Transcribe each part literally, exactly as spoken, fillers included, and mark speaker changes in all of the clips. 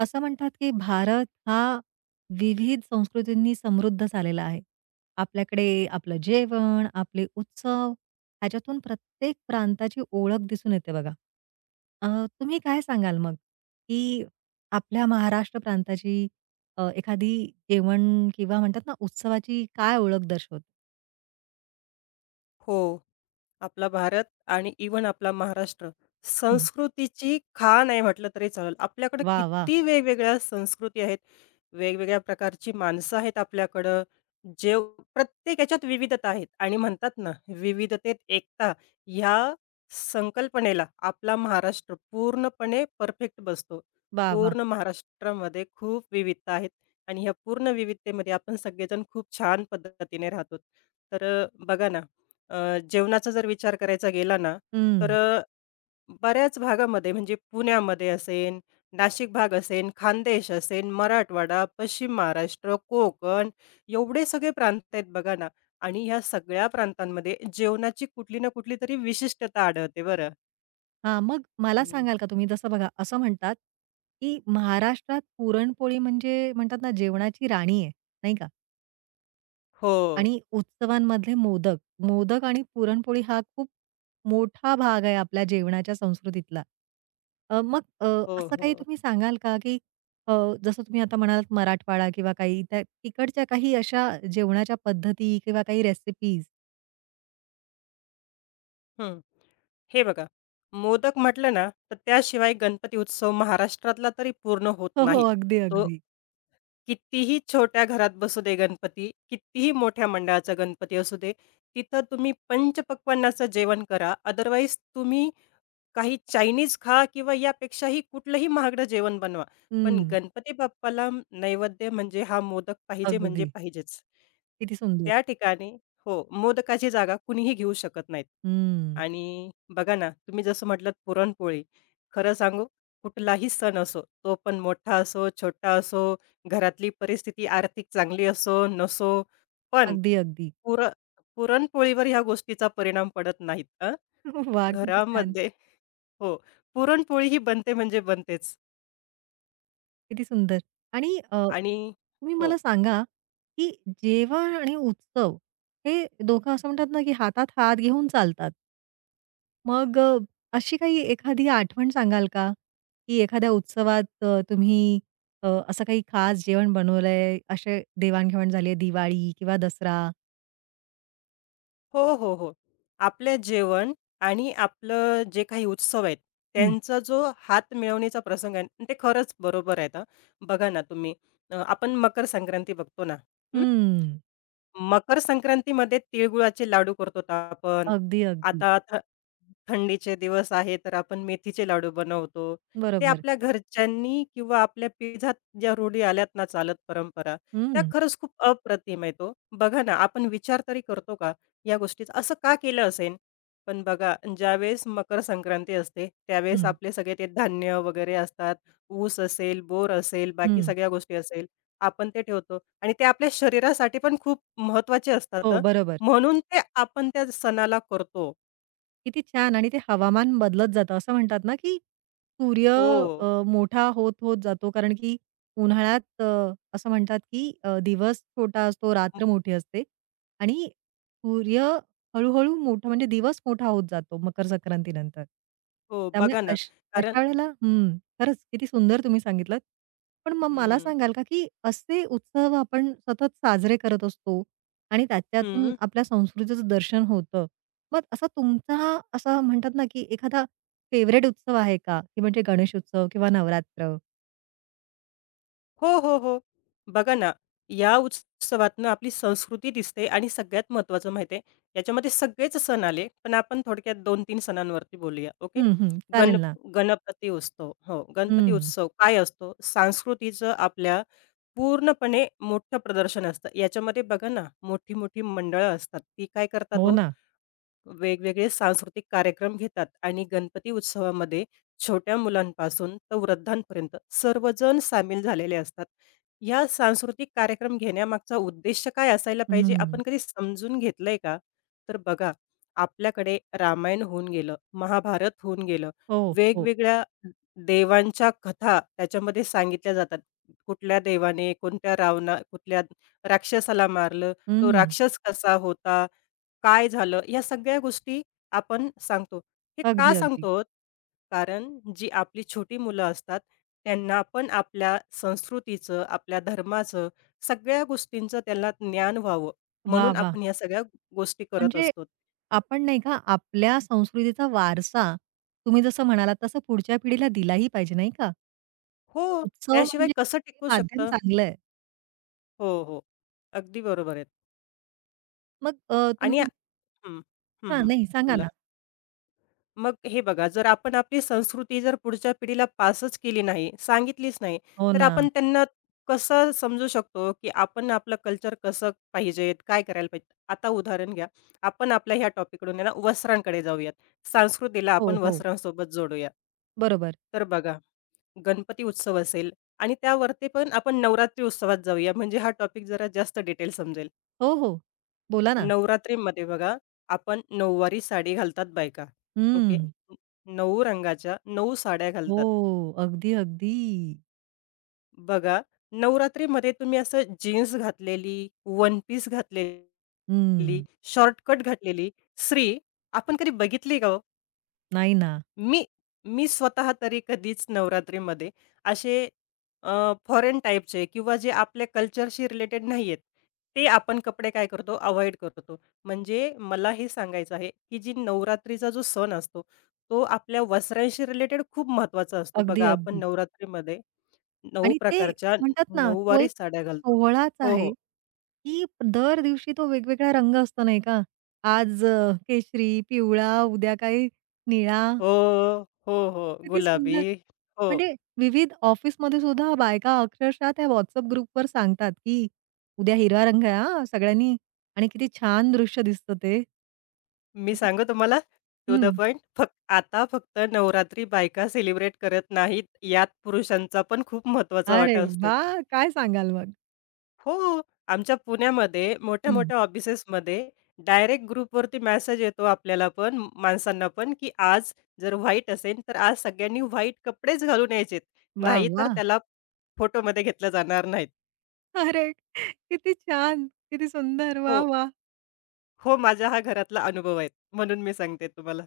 Speaker 1: असं म्हणतात, की भारत हा विविध संस्कृतींनी समृद्ध झालेला आहे. आपल्याकडे आपलं जेवण, आपले उत्सव ह्याच्यातून प्रत्येक प्रांताची ओळख दिसून येते बघा. अ, तुम्ही काय सांगाल मग, की आपल्या महाराष्ट्र प्रांताची अ, एखादी जेवण किंवा म्हणतात ना, उत्सवाची काय ओळख दर्शवते?
Speaker 2: हो. आपला भारत आणि इवन आपला महाराष्ट्र,
Speaker 1: हं.
Speaker 2: संस्कृतीची खाण आहे म्हटलं तरी चालेल. आपल्याकडे
Speaker 1: वाह! वाह!
Speaker 2: किती वेगवेगळ्या संस्कृती आहेत, वेगवेगळ्या प्रकारची माणसं आहेत आपल्याकडं. जे प्रत्येक याच्यात विविधता आहेत आणि म्हणतात ना, विविधतेत एकता ह्या संकल्पनेला आपला महाराष्ट्र पूर्णपणे परफेक्ट बसतो.
Speaker 1: वाह! वाह!
Speaker 2: पूर्ण महाराष्ट्रामध्ये खूप विविधता आहेत आणि ह्या पूर्ण विविधतेमध्ये आपण सगळेजण खूप छान पद्धतीने राहतो. तर बघा ना, अ, जेवणाचा जर विचार करायचा गेला ना, तर अ, बऱ्याच भागामध्ये म्हणजे पुण्यामध्ये असेन, नाशिक भाग असेन, खान्देश असेन, मराठवाडा, पश्चिम महाराष्ट्र, कोकण एवढे सगळे प्रांत आहेत बघा ना आणि ह्या सगळ्या प्रांतांमध्ये जेवणाची कुठली ना कुठली तरी विशिष्टता आढळते बरं.
Speaker 1: हां, मग मला
Speaker 2: हं.
Speaker 1: सांगाल का तुम्ही जसं बघा असं म्हणतात, की महाराष्ट्रात पुरणपोळी म्हणजे म्हणतात ना जेवणाची राणी आहे, नाही का?
Speaker 2: हो.
Speaker 1: आणि उत्सवांमधले मोदक, मोदक आणि पुरणपोळी हा खूप मोठा भाग आहे आपल्या जेवणाच्या संस्कृतीतला. अ, मग अ,
Speaker 2: हो,
Speaker 1: असं काही
Speaker 2: हो.
Speaker 1: तुम्ही सांगाल का, की अ, जसं तुम्ही आता म्हणालात मराठवाडा किंवा काही त्या तिकडच्या काही अशा जेवणाच्या पद्धती किंवा काही रेसिपीज?
Speaker 2: हं. हे बघा, मोदक म्हटलं ना, तर त्याशिवाय गणपती उत्सव महाराष्ट्रातला तरी पूर्ण होत
Speaker 1: हो, हो.
Speaker 2: नाही.
Speaker 1: अगदी,
Speaker 2: तो
Speaker 1: अगदी.
Speaker 2: कितीही छोट्या घरात बसू दे गणपती, कितीही मोठ्या मंडळाचा गणपती असू दे, तिथं तुम्ही पंचपक्वान्नाचं जेवण करा. अदरवाईज तुम्ही काही चायनीज खा किंवा यापेक्षाही कुठलंही महागडं जेवण बनवा. पण
Speaker 1: हं,
Speaker 2: गणपती बाप्पाला नैवेद्य म्हणजे हा मोदक पाहिजे म्हणजे
Speaker 1: अगदी.
Speaker 2: पाहिजेच.
Speaker 1: किती सुंदर.
Speaker 2: त्या ठिकाणी हो, मोदकाची जागा कुणीही घेऊ शकत नाहीत.
Speaker 1: हं.
Speaker 2: आणि बघा ना, तुम्ही जसं म्हटलात पुरणपोळी. खरं सांगू, कुठलाही सण असो, तो पण मोठा असो, छोटा असो, घरातली परिस्थिती आर्थिक चांगली असो, नसो, पण
Speaker 1: अगदी, अगदी.
Speaker 2: पुर पुरणपोळीवर ह्या गोष्टीचा परिणाम पडत नाहीत. अ,
Speaker 1: वा, किती छान,
Speaker 2: घरामध्ये हो. पुरणपोळी ही बनते म्हणजे बनतेच
Speaker 1: किती सुंदर. आणि अ,
Speaker 2: आणि
Speaker 1: तुम्ही
Speaker 2: हो.
Speaker 1: मला सांगा, की जेवण आणि उत्सव हे दोघं असं म्हणतात ना, की हातात हात घेऊन चालतात. मग अ, अशी काही एखादी आठवण सांगाल का? की एखाद्या उत्सवात अ, तुम्ही अ, असं काही खास जेवण बनवलंय, असे देवाण झाली आहे, दिवाळी किंवा दसरा?
Speaker 2: हो, हो, हो. आपले जेवण आणि आपलं जे काही उत्सव आहेत,
Speaker 1: हं.
Speaker 2: त्यांचा जो हात मिळवणीचा प्रसंग आहे आणि ते खरंच बरोबर आहेत हां. बघा ना तुम्ही, अ, आपण मकर संक्रांती बघतो ना, हं?
Speaker 1: हं.
Speaker 2: मकर संक्रांतीमध्ये तिळगुळाचे लाडू करतो आपण.
Speaker 1: अगदी, अगदी.
Speaker 2: आता थ थंडीचे दिवस आहे, तर आपण मेथीचे लाडू बनवतो. ते
Speaker 1: बरोबर.
Speaker 2: आपल्या घरच्यांनी किंवा आपल्या पिढ्यात ज्या रूढी आल्यात ना चालत परंपरा, त्या
Speaker 1: हं,
Speaker 2: खरंच खूप अप्रतिम आहेत तो, बघा ना, आपण विचार तरी करतो का या गोष्टीचा? असं का केलं असेल? पण बघा, ज्यावेळेस मकर संक्रांती असते, त्यावेळेस
Speaker 1: हं,
Speaker 2: आपले सगळे ते धान्य वगैरे असतात. ऊस असेल, बोर असेल, बाकी
Speaker 1: हं.
Speaker 2: सगळ्या गोष्टी असेल. आपण ते ठेवतो आणि ते आपल्या शरीरासाठी पण खूप महत्वाचे असतात
Speaker 1: हो,
Speaker 2: हं.
Speaker 1: बरोबर.
Speaker 2: म्हणून ते आपण त्या सणाला करतो.
Speaker 1: किती छान आणि ते हवामान बदलत जातं. असं म्हणतात ना, की सूर्य
Speaker 2: हो.
Speaker 1: अ, मोठा होत, होत जातो कारण की उन्हाळ्यात अ, असं म्हणतात, की अ, दिवस छोटा असतो,
Speaker 2: अ,
Speaker 1: रात्र मोठी असते आणि सूर्य हळू मोठा म्हणजे दिवस मोठा होत जातो मकर संक्रांतीनंतर.
Speaker 2: हो,
Speaker 1: त्यामुळे
Speaker 2: बघा ना.
Speaker 1: अश
Speaker 2: कारण
Speaker 1: अशा वेळेला हं, खरंच किती सुंदर तुम्ही सांगितलंत. पण मग मला
Speaker 2: हं,
Speaker 1: सांगाल का, की असे उत्सव आपण सतत साजरे करत असतो आणि त्याच्यातून
Speaker 2: हं.
Speaker 1: आपल्या संस्कृतीचं दर्शन होतं. मग असा तुमचा असा म्हणतात ना, की एखादा फेवरेट उत्सव आहे का? की म्हणजे गणेश उत्सव किंवा नवरात्र?
Speaker 2: हो, हो, हो. बघा ना, या उत्सवातनं आपली संस्कृती दिसते आणि सगळ्यात महत्त्वाचं माहिती आहे, याच्यामध्ये सगळेच सण आले, पण आपण थोडक्यात दोन-तीन सणांवरती बोलूया. ओके.
Speaker 1: हं, हं.
Speaker 2: गण
Speaker 1: चालेल ना.
Speaker 2: गणपती उत्सव हो, गणपती
Speaker 1: हं.
Speaker 2: उत्सव काय असतो? संस्कृतीचं आपल्या पूर्णपणे मोठं प्रदर्शन असतं. याच्यामध्ये बघा ना, मोठी-मोठी मंडळं असतात. ती काय करतात
Speaker 1: हो
Speaker 2: हो,
Speaker 1: ना.
Speaker 2: वेगवेगळे सांस्कृतिक कार्यक्रम घेतात आणि गणपती उत्सवामध्ये छोट्या मुलांपासून तर वृद्धांपर्यंत सर्वजण सामील झालेले असतात. या सांस्कृतिक कार्यक्रम घेण्यामागचा उद्देश काय असायला पाहिजे
Speaker 1: हं.
Speaker 2: आपण कधी समजून घेतलंय का? तर बघा, आपल्याकडे रामायण होऊन गेलं, महाभारत होऊन गेलं,
Speaker 1: हो, हो.
Speaker 2: वेगवेगळ्या देवांच्या कथा त्याच्यामध्ये सांगितल्या जातात. कुठल्या देवाने कोणत्या रावणा कुठल्या राक्षसाला मारलं, तो
Speaker 1: हं.
Speaker 2: राक्षस कसा होता? काय झालं? ह्या सगळ्या गोष्टी आपण सांगतो. हे का
Speaker 1: अगदी, अगदी.
Speaker 2: सांगतो कारण जी आपली छोटी मुलं असतात, त्यांना पण आपल्या संस्कृतीचं, आपल्या धर्माचं, सगळ्या गोष्टींचं त्यांना ज्ञान व्हावं,
Speaker 1: वाह!
Speaker 2: म्हणून
Speaker 1: वाह!
Speaker 2: आपण ह्या सगळ्या गोष्टी करत
Speaker 1: म्हणजे
Speaker 2: असतो.
Speaker 1: आपण नाही का आपल्या संस्कृतीचा वारसा तुम्ही जसं म्हणालात तसं पुढच्या पिढीला दिलाही पाहिजे नाही का?
Speaker 2: हो,
Speaker 1: उत्सव
Speaker 2: त्याशिवाय
Speaker 1: म्हणजे
Speaker 2: कसं
Speaker 1: हे
Speaker 2: टिकू
Speaker 1: माध्यम
Speaker 2: शकतं?
Speaker 1: चांगलं आहे.
Speaker 2: हो, हो. अगदी बरोबर आहेत.
Speaker 1: मग अ,
Speaker 2: आणि
Speaker 1: तुम्ही
Speaker 2: हं, हं,
Speaker 1: हां,
Speaker 2: हं.
Speaker 1: नाही सांगा
Speaker 2: बोला.
Speaker 1: ना.
Speaker 2: मग हे बघा, जर आपण आपली संस्कृती जर पुढच्या पिढीला पासच केली नाही, सांगितलीच नाही,
Speaker 1: हो
Speaker 2: तर
Speaker 1: ना.
Speaker 2: आपण त्यांना कसं समजू शकतो, की आपण आपलं कल्चर कसं पाहिजेत, काय करायला पाहिजे? आता उदाहरण घ्या. आपण आपल्या ह्या टॉपिककडून आहे ना, वस्त्रांकडे जाऊयात. संस्कृतीला आपण
Speaker 1: हो, हो.
Speaker 2: वस्त्रांसोबत जोडूया.
Speaker 1: बरोबर.
Speaker 2: तर बघा, गणपती उत्सव असेल आणि त्यावरती पण आपण नवरात्री उत्सवात जाऊया, म्हणजे हा टॉपिक जरा जास्त डिटेल समजेल.
Speaker 1: हो, हो. बोला ना.
Speaker 2: नवरात्रीमध्ये बघा, आपण नऊवारी साडी घालतात बायका. ओके.
Speaker 1: हं.
Speaker 2: नऊ रंगाच्या नऊ साड्या
Speaker 1: हो.
Speaker 2: घालतात.
Speaker 1: अगदी, अगदी.
Speaker 2: बघा, नवरात्रीमध्ये तुम्ही असं जीन्स घातलेली, वन पीस घातलेली,
Speaker 1: हं.
Speaker 2: शॉर्ट कट घातलेली स्त्री आपण कधी बघितली का हो?
Speaker 1: नाही ना.
Speaker 2: मी मी स्वतः तरी कधीच नवरात्रीमध्ये असे अ, फॉरेन टाईपचे किंवा जे आपल्या कल्चरशी रिलेटेड नाही आहेत, ते आपण कपडे काय करतो, अव्हॉइड करतो. म्हणजे मला हे सांगायचं आहे, की जी नवरात्रीचा जो सण असतो, तो आपल्या वस्त्रांशी रिलेटेड खूप महत्त्वाचा असतो.
Speaker 1: अगदी,
Speaker 2: बघा, आपण
Speaker 1: अगदी.
Speaker 2: नवरात्रीमध्ये नऊ
Speaker 1: आणि ते
Speaker 2: प्रकारच्या
Speaker 1: म्हणतात ना, तो
Speaker 2: नऊवारी
Speaker 1: एक
Speaker 2: साड्या घालतो.
Speaker 1: सोहळाच
Speaker 2: हो,
Speaker 1: आहे,
Speaker 2: हो.
Speaker 1: की दर दिवशी तो वेगवेगळा रंग असतो नाही का? आज अ, केशरी, पिवळा, उद्या काही निळा.
Speaker 2: हो, हो, हो.
Speaker 1: किती
Speaker 2: गुलाबी.
Speaker 1: सुंदर.
Speaker 2: हो.
Speaker 1: म्हणजे विविध ऑफिसमध्ये सुद्धा बायका अक्षरशः त्या WhatsApp ग्रुपवर सांगतात, की "उद्या हिरवा रंग आहे हां, सगळ्यांनी" आणि किती छान दृश्य दिसतं ते.
Speaker 2: मी
Speaker 1: किती
Speaker 2: सांगू तुम्हाला, टू द
Speaker 1: हं.
Speaker 2: पॉइंट फक्त आता फक्त नवरात्री बायका सेलिब्रेट करत नाहीत, यात पुरुषांचा पण खूप महत्त्वाचा
Speaker 1: अरे
Speaker 2: वाटा असतो.
Speaker 1: वाह! काय सांगाल मग?
Speaker 2: हो, आमच्या पुण्यामध्ये
Speaker 1: हं.
Speaker 2: मोठ्या-मोठ्या ऑफिसेसमध्ये डायरेक्ट ग्रुपवरती मेसेज येतो आपल्याला पण, माणसांना पण, की आज जर व्हाईट असेल, तर आज सगळ्यांनी व्हाईट कपडेच घालून यायचेत,
Speaker 1: वाह,
Speaker 2: नाहीतर
Speaker 1: वाह!
Speaker 2: त्याला फोटोमध्ये घेतलं जाणार नाहीत.
Speaker 1: अरे किती छान, किती सुंदर.
Speaker 2: हो,
Speaker 1: वाह, वाह!
Speaker 2: हो, माझा हा घरातला अनुभव आहे, म्हणून मी सांगते तुम्हाला.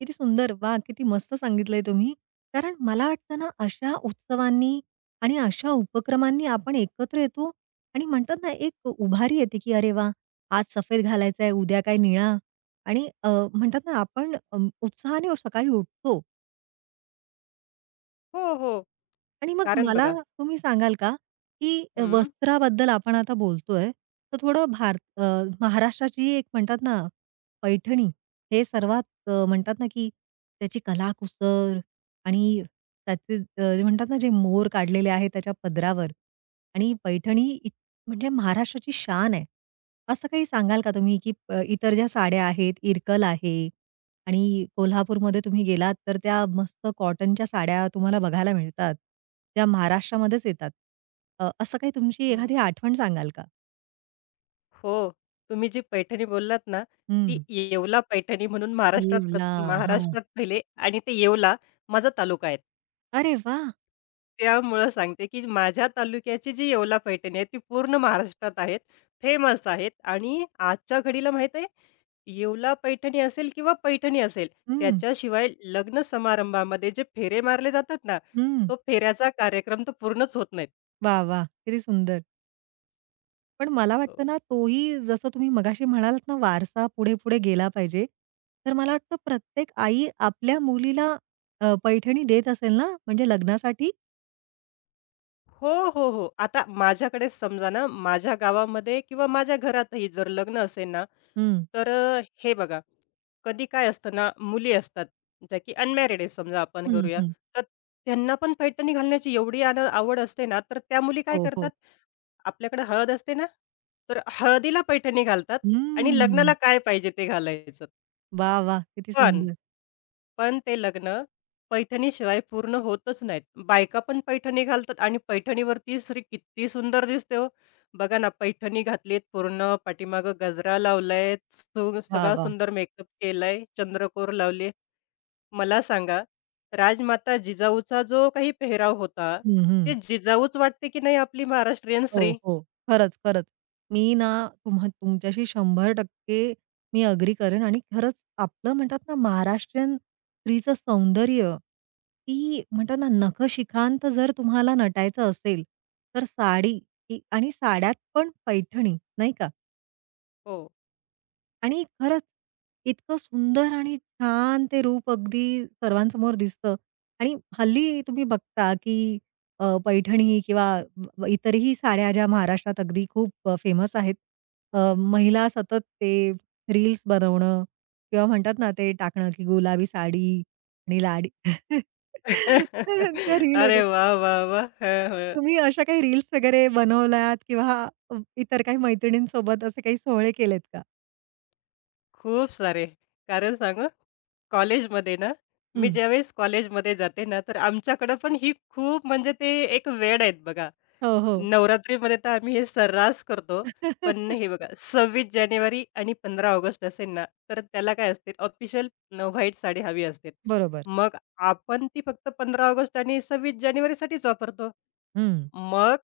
Speaker 1: किती सुंदर. वाह! किती मस्त सांगितलंय तुम्ही. कारण मला वाटतं ना, अशा उत्सवांनी आणि अशा उपक्रमांनी आपण एकत्र येतो आणि म्हणतात ना, एक उभारी येते, की अरे वाह! आज सफेद घालायचा आहे, उद्या काय निळा आणि अ, म्हणतात ना, आपण अ, उत्साहाने सकाळी उठतो.
Speaker 2: हो, हो,
Speaker 1: आणि मग
Speaker 2: कारण
Speaker 1: मला
Speaker 2: बघा
Speaker 1: तुम्ही सांगाल का, की
Speaker 2: हं,
Speaker 1: वस्त्राबद्दल आपण आता बोलतोय, तर थोडं भारत अ, महाराष्ट्राची एक म्हणतात ना, पैठणी हे सर्वात अ, म्हणतात ना, की त्याची कलाकुसर आणि त्याचे अ, जे म्हणतात ना, जे मोर काढलेले आहेत त्याच्या पदरावर आणि पैठणी इत म्हणजे महाराष्ट्राची शान आहे. असं काही सांगाल का तुम्ही, की अ, इतर ज्या साड्या आहेत, इरकल आहे आणि कोल्हापूरमध्ये तुम्ही गेलात तर त्या मस्त कॉटनच्या साड्या तुम्हाला बघायला मिळतात, ज्या महाराष्ट्रामध्येच येतात. अ, असं काही तुमची
Speaker 2: हं.
Speaker 1: एखादी आठवण सांगाल का?
Speaker 2: हो. तुम्ही जी पैठणी बोललात ना, ती
Speaker 1: हं.
Speaker 2: येवला पैठणी म्हणून महाराष्ट्रात प्र
Speaker 1: येवला. हां.
Speaker 2: महाराष्ट्रात पहिले आणि ते येवला माझा तालुका आहे.
Speaker 1: अरे वाह!
Speaker 2: त्यामुळं सांगते, की माझ्या तालुक्याची जी येवला पैठणी आहे, ती पूर्ण महाराष्ट्रात आहेत, फेमस आहेत आणि आजच्या घडीला माहीत आहे, येवला पैठणी असेल किंवा पैठणी असेल,
Speaker 1: हं,
Speaker 2: त्याच्याशिवाय लग्न समारंभामध्ये जे फेरे मारले जातात ना,
Speaker 1: हं.
Speaker 2: तो फेऱ्याचा कार्यक्रम तर पूर्णच होत नाहीत.
Speaker 1: वाह, वाह! किती सुंदर. पण मला
Speaker 2: हो.
Speaker 1: वाटतं ना, तोही जसं तुम्ही मगाशी म्हणालात ना, वारसा पुढे-पुढे गेला पाहिजे. तर मला वाटतं प्रत्येक आई आपल्या मुलीला अ, पैठणी देत असेल ना, म्हणजे लग्नासाठी?
Speaker 2: हो, हो, हो. आता माझ्याकडेच समजा ना, माझ्या गावामध्ये किंवा माझ्या घरातही जर लग्न असेल ना,
Speaker 1: हं,
Speaker 2: तर अ, हे बघा, कधी काय असतं ना, मुली असतात ज्या की अनमॅरिड आहे समजा आपण
Speaker 1: हं,
Speaker 2: करूया,
Speaker 1: हं.
Speaker 2: तर त्यांना पण पैठणी घालण्याची एवढी आन आवड असते ना, तर त्या मुली काय
Speaker 1: हो, हो.
Speaker 2: करतात, आपल्याकडे हळद असते ना, तर हळदीला पैठणी घालतात आणि लग्नाला
Speaker 1: हं.
Speaker 2: काय पाहिजे ते घालायचं.
Speaker 1: वाह! वाह! किती
Speaker 2: पण
Speaker 1: सुंदर.
Speaker 2: पण ते लग्न पैठणीशिवाय पूर्ण होतच नाहीत. बायका पण पैठणी घालतात आणि पैठणीवरती स्त्री किती सुंदर दिसते हो. बघा ना, पैठणी घातलीत पूर्ण, पाठीमागं गजरा लावलाय, सु
Speaker 1: वाह!
Speaker 2: सगळा
Speaker 1: वाह!
Speaker 2: सुंदर मेकअप केलाय, चंद्रकोर लावली. मला सांगा, राजमाता जिजाऊचा जो काही पेहराव होता,
Speaker 1: हं,
Speaker 2: ते
Speaker 1: हं.
Speaker 2: जिजाऊच वाटते की नाही आपली महाराष्ट्रीयन
Speaker 1: हो,
Speaker 2: स्त्री?
Speaker 1: हो. खरंच, खरंच. मी ना तुम्हा तुमच्याशी शंभर टक्के मी अग्री करेन आणि खरंच आपलं म्हणतात ना महाराष्ट्रीयन स्त्रीचं सौंदर्य, ती म्हणतात ना नखशिखांत जर तुम्हाला नटायचं असेल, तर साडी ही आणि साड्यात पण पैठणी, नाही का?
Speaker 2: हो.
Speaker 1: आणि खरंच इतकं सुंदर आणि छान ते रूप अगदी सर्वांसमोर दिसतं आणि हल्ली तुम्ही बघता की अ, पैठणी किंवा ब- इतरही साड्या ज्या महाराष्ट्रात अगदी खूप फेमस आहेत अ, महिला सतत ते रील्स बनवणं किंवा म्हणतात ना ते टाकणं की गुलाबी साडी आणि लाडी त्या रील वगैरे
Speaker 2: अरे वाह, वाह, वाह! हं, हं.
Speaker 1: तुम्ही अशा काही रील्स वगैरे बनवल्यात किंवा इतर काही मैत्रिणींसोबत असे काही सोहळे केलेत का
Speaker 2: खूप सारे. कारण सांगू? कॉलेजमध्ये ना, मी
Speaker 1: हं.
Speaker 2: ज्यावेळेस कॉलेजमध्ये जाते ना, तर आमच्याकडे पण ही खूप म्हणजे ते एक वेड आहेत बघा.
Speaker 1: हो हो
Speaker 2: नवरात्रीमध्ये तर आम्ही हे सर्रास करतो. पण हे बघा, सव्वीस जानेवारी आणि पंधरा ऑगस्ट असेल ना, तर त्याला काय असते ऑफिशियल व्हाईट साडी हवी असते.
Speaker 1: बरोबर.
Speaker 2: मग आपण ती फक्त पंधरा ऑगस्ट आणि सव्वीस जानेवारीसाठीच वापरतो.
Speaker 1: हं,
Speaker 2: मग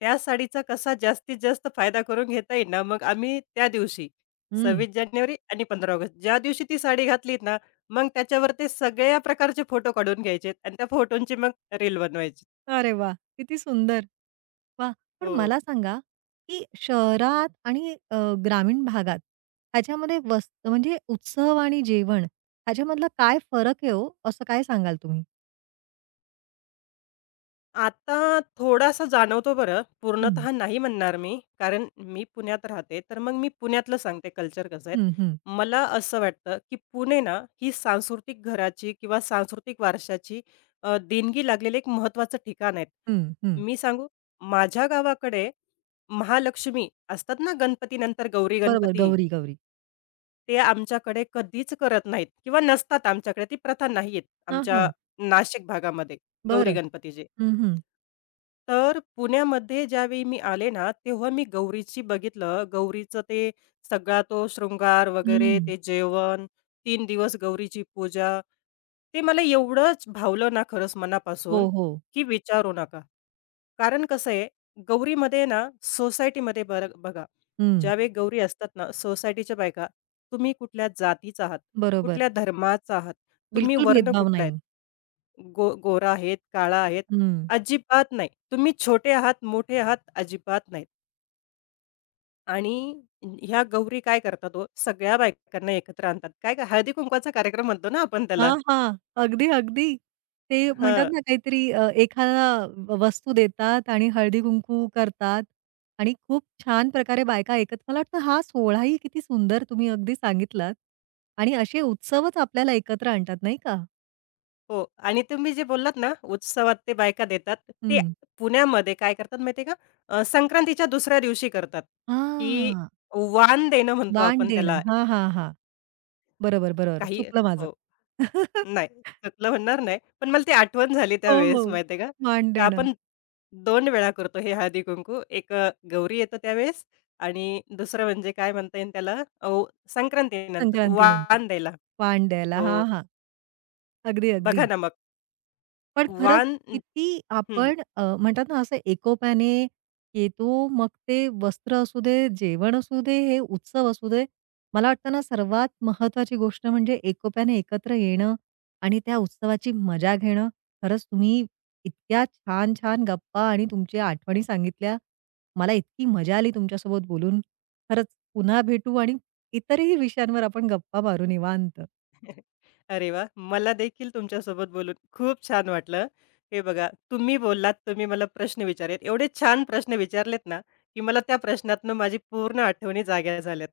Speaker 2: त्या साडीचा कसा जास्तीत जास्त फायदा करून घेता येईल ना, मग आम्ही त्या दिवशी
Speaker 1: हं.
Speaker 2: सव्वीस जानेवारी आणि पंधरा ऑगस्ट ज्या दिवशी ती साडी घातलीत ना, मग त्याच्यावर ते सगळ्या प्रकारचे फोटो काढून घ्यायचेत आणि त्या फोटोंची मग रील बनवायची.
Speaker 1: अरे वा, किती सुंदर. वा, पण
Speaker 2: हो.
Speaker 1: मला सांगा, की शहरात आणि अ, ग्रामीण भागात ह्याच्यामध्ये वस्त, म्हणजे उत्सव आणि जेवण ह्याच्यामधला काय फरक आहे हो? असं काय सांगाल तुम्ही?
Speaker 2: आता थोडासा जाणवतो बरं,
Speaker 1: हं.
Speaker 2: पूर्णतः नाही म्हणणार मी. कारण मी पुण्यात राहते, तर मग मी पुण्यातलं सांगते कल्चर कसं आहे.
Speaker 1: हं, हं,
Speaker 2: मला असं वाटतं, की पुणे ना ही सांस्कृतिक घराची किंवा सांस्कृतिक वारशाची अ, देणगी लागलेलं एक महत्त्वाचं ठिकाण आहे.
Speaker 1: हं, हं.
Speaker 2: मी सांगू, माझ्या गावाकडे महालक्ष्मी असतात ना गणपतीनंतर गौरी
Speaker 1: बरोबर.
Speaker 2: गणपती,
Speaker 1: गौरी, गौरी.
Speaker 2: ते आमच्याकडे कधीच करत नाहीत किंवा नसतात आमच्याकडे. ती प्रथा नाही
Speaker 1: हां,
Speaker 2: आमच्या
Speaker 1: हां.
Speaker 2: नाशिक भागामध्ये गौरी
Speaker 1: बरं.
Speaker 2: गणपतीची.
Speaker 1: हं, हं.
Speaker 2: तर पुण्यामध्ये ज्यावेळी मी आले ना, तेव्हा मी गौरीची बघितलं. गौरीचं ते सगळा तो शृंगार वगैरे,
Speaker 1: हं.
Speaker 2: ते जेवण, तीन दिवस गौरीची पूजा. ते मला एवढंच भावलं ना खरंच
Speaker 1: हो,
Speaker 2: मनापासून,
Speaker 1: हो.
Speaker 2: की विचारू नका. कारण कसं आहे, गौरीमध्ये ना सोसायटीमध्ये बर बघा,
Speaker 1: हं.
Speaker 2: ज्यावेळी गौरी असतात ना, सोसायटीच्या बायका, तुम्ही कुठल्या जातीचा आहात,
Speaker 1: बरोबर.
Speaker 2: कुठल्या धर्माचा आहात, तुम्ही
Speaker 1: बिलकुल
Speaker 2: वर्ण
Speaker 1: भेदभाव
Speaker 2: कुठला
Speaker 1: नाही.
Speaker 2: आहेत. गो गोरा आहेत, काळा आहेत, अजिबात नाही. तुम्ही छोटे आहात, मोठे आहात, अजिबात नाहीत. आणि ह्या गौरी काय करतात ओ, सगळ्या बायकांना एकत्र आणतात. काय हळदी-कुंकवाचा कार्यक्रम म्हणतो ना आपण त्याला.
Speaker 1: हां, हां. अगदी, अगदी. ते म्हणतात
Speaker 2: हां,
Speaker 1: ना काहीतरी अ, एखादा व वस्तू देतात आणि हळदी-कुंकू करतात आणि खूप छान प्रकारे बायका एकत्र मला वाटतं हा सोहळाही किती सुंदर तुम्ही अगदी सांगितलात आणि असे उत्सवच आपल्याला एकत्र आणतात नाही का?
Speaker 2: हो. आणि तुम्ही जे बोललात ना, उत्सवात ते बायका देतात, ते
Speaker 1: हं.
Speaker 2: पुण्यामध्ये काय करतात माहिती का, अ, संक्रांतीच्या दुसऱ्या दिवशी करतात, की
Speaker 1: हां.
Speaker 2: वाण देणं म्हणतो
Speaker 1: दान
Speaker 2: आपण
Speaker 1: देणं.
Speaker 2: त्याला.
Speaker 1: हां, हां, हां. बरोबर, बरोबर.
Speaker 2: काही
Speaker 1: चुकलं माझं.
Speaker 2: हो. नाही, चुकलं म्हणणार नाही. पण मला ती आठवण झाली
Speaker 1: हो, हो.
Speaker 2: त्यावेळेस माहिती आहे का?
Speaker 1: वाण
Speaker 2: का
Speaker 1: देणं.
Speaker 2: आपण दोन वेळा करतो हे हळदी-कुंकू. एक अ, गौरी येतं त्यावेळेस आणि दुसरं म्हणजे काय म्हणता येईल त्याला अ, संक्रांतीनंतर
Speaker 1: संक्रांतीनंतर.
Speaker 2: वाण द्यायला.
Speaker 1: वाण द्यायला.
Speaker 2: हो,
Speaker 1: हां, हां. अगदी, अगदी.
Speaker 2: बघा ना मग
Speaker 1: पण खरंच
Speaker 2: वाण
Speaker 1: किती
Speaker 2: हं.
Speaker 1: आपण अ, म्हणतात ना असं एकोप्याने येतो, मग ते वस्त्र असू दे, जेवण असू दे, हे उत्सव असू दे. मला वाटतं ना सर्वात महत्वाची गोष्ट म्हणजे एकोप्याने एकत्र येणं आणि त्या उत्सवाची मजा घेणं. खरंच तुम्ही इतक्या छान-छान गप्पा आणि तुमच्या आठवणी सांगितल्या. मला इतकी मजा आली तुमच्यासोबत बोलून. खरंच पुन्हा भेटू आणि इतरही विषयांवर आपण गप्पा मारू निवांत.
Speaker 2: अरे वा, मला देखील तुमच्यासोबत बोलून खूप छान वाटलं. हे बघा, तुम्ही बोललात, तुम्ही मला प्रश्न विचारलेत. एवढे छान प्रश्न विचारलेत ना, की मला त्या प्रश्नातनं माझी पूर्ण आठवणी जाग्या झाल्यात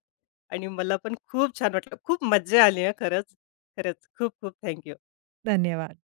Speaker 2: आणि मला पण खूप छान वाटलं. खूप मज्जा आली हं खरंच. खरंच, खूप खूप थँक
Speaker 1: धन्यवाद.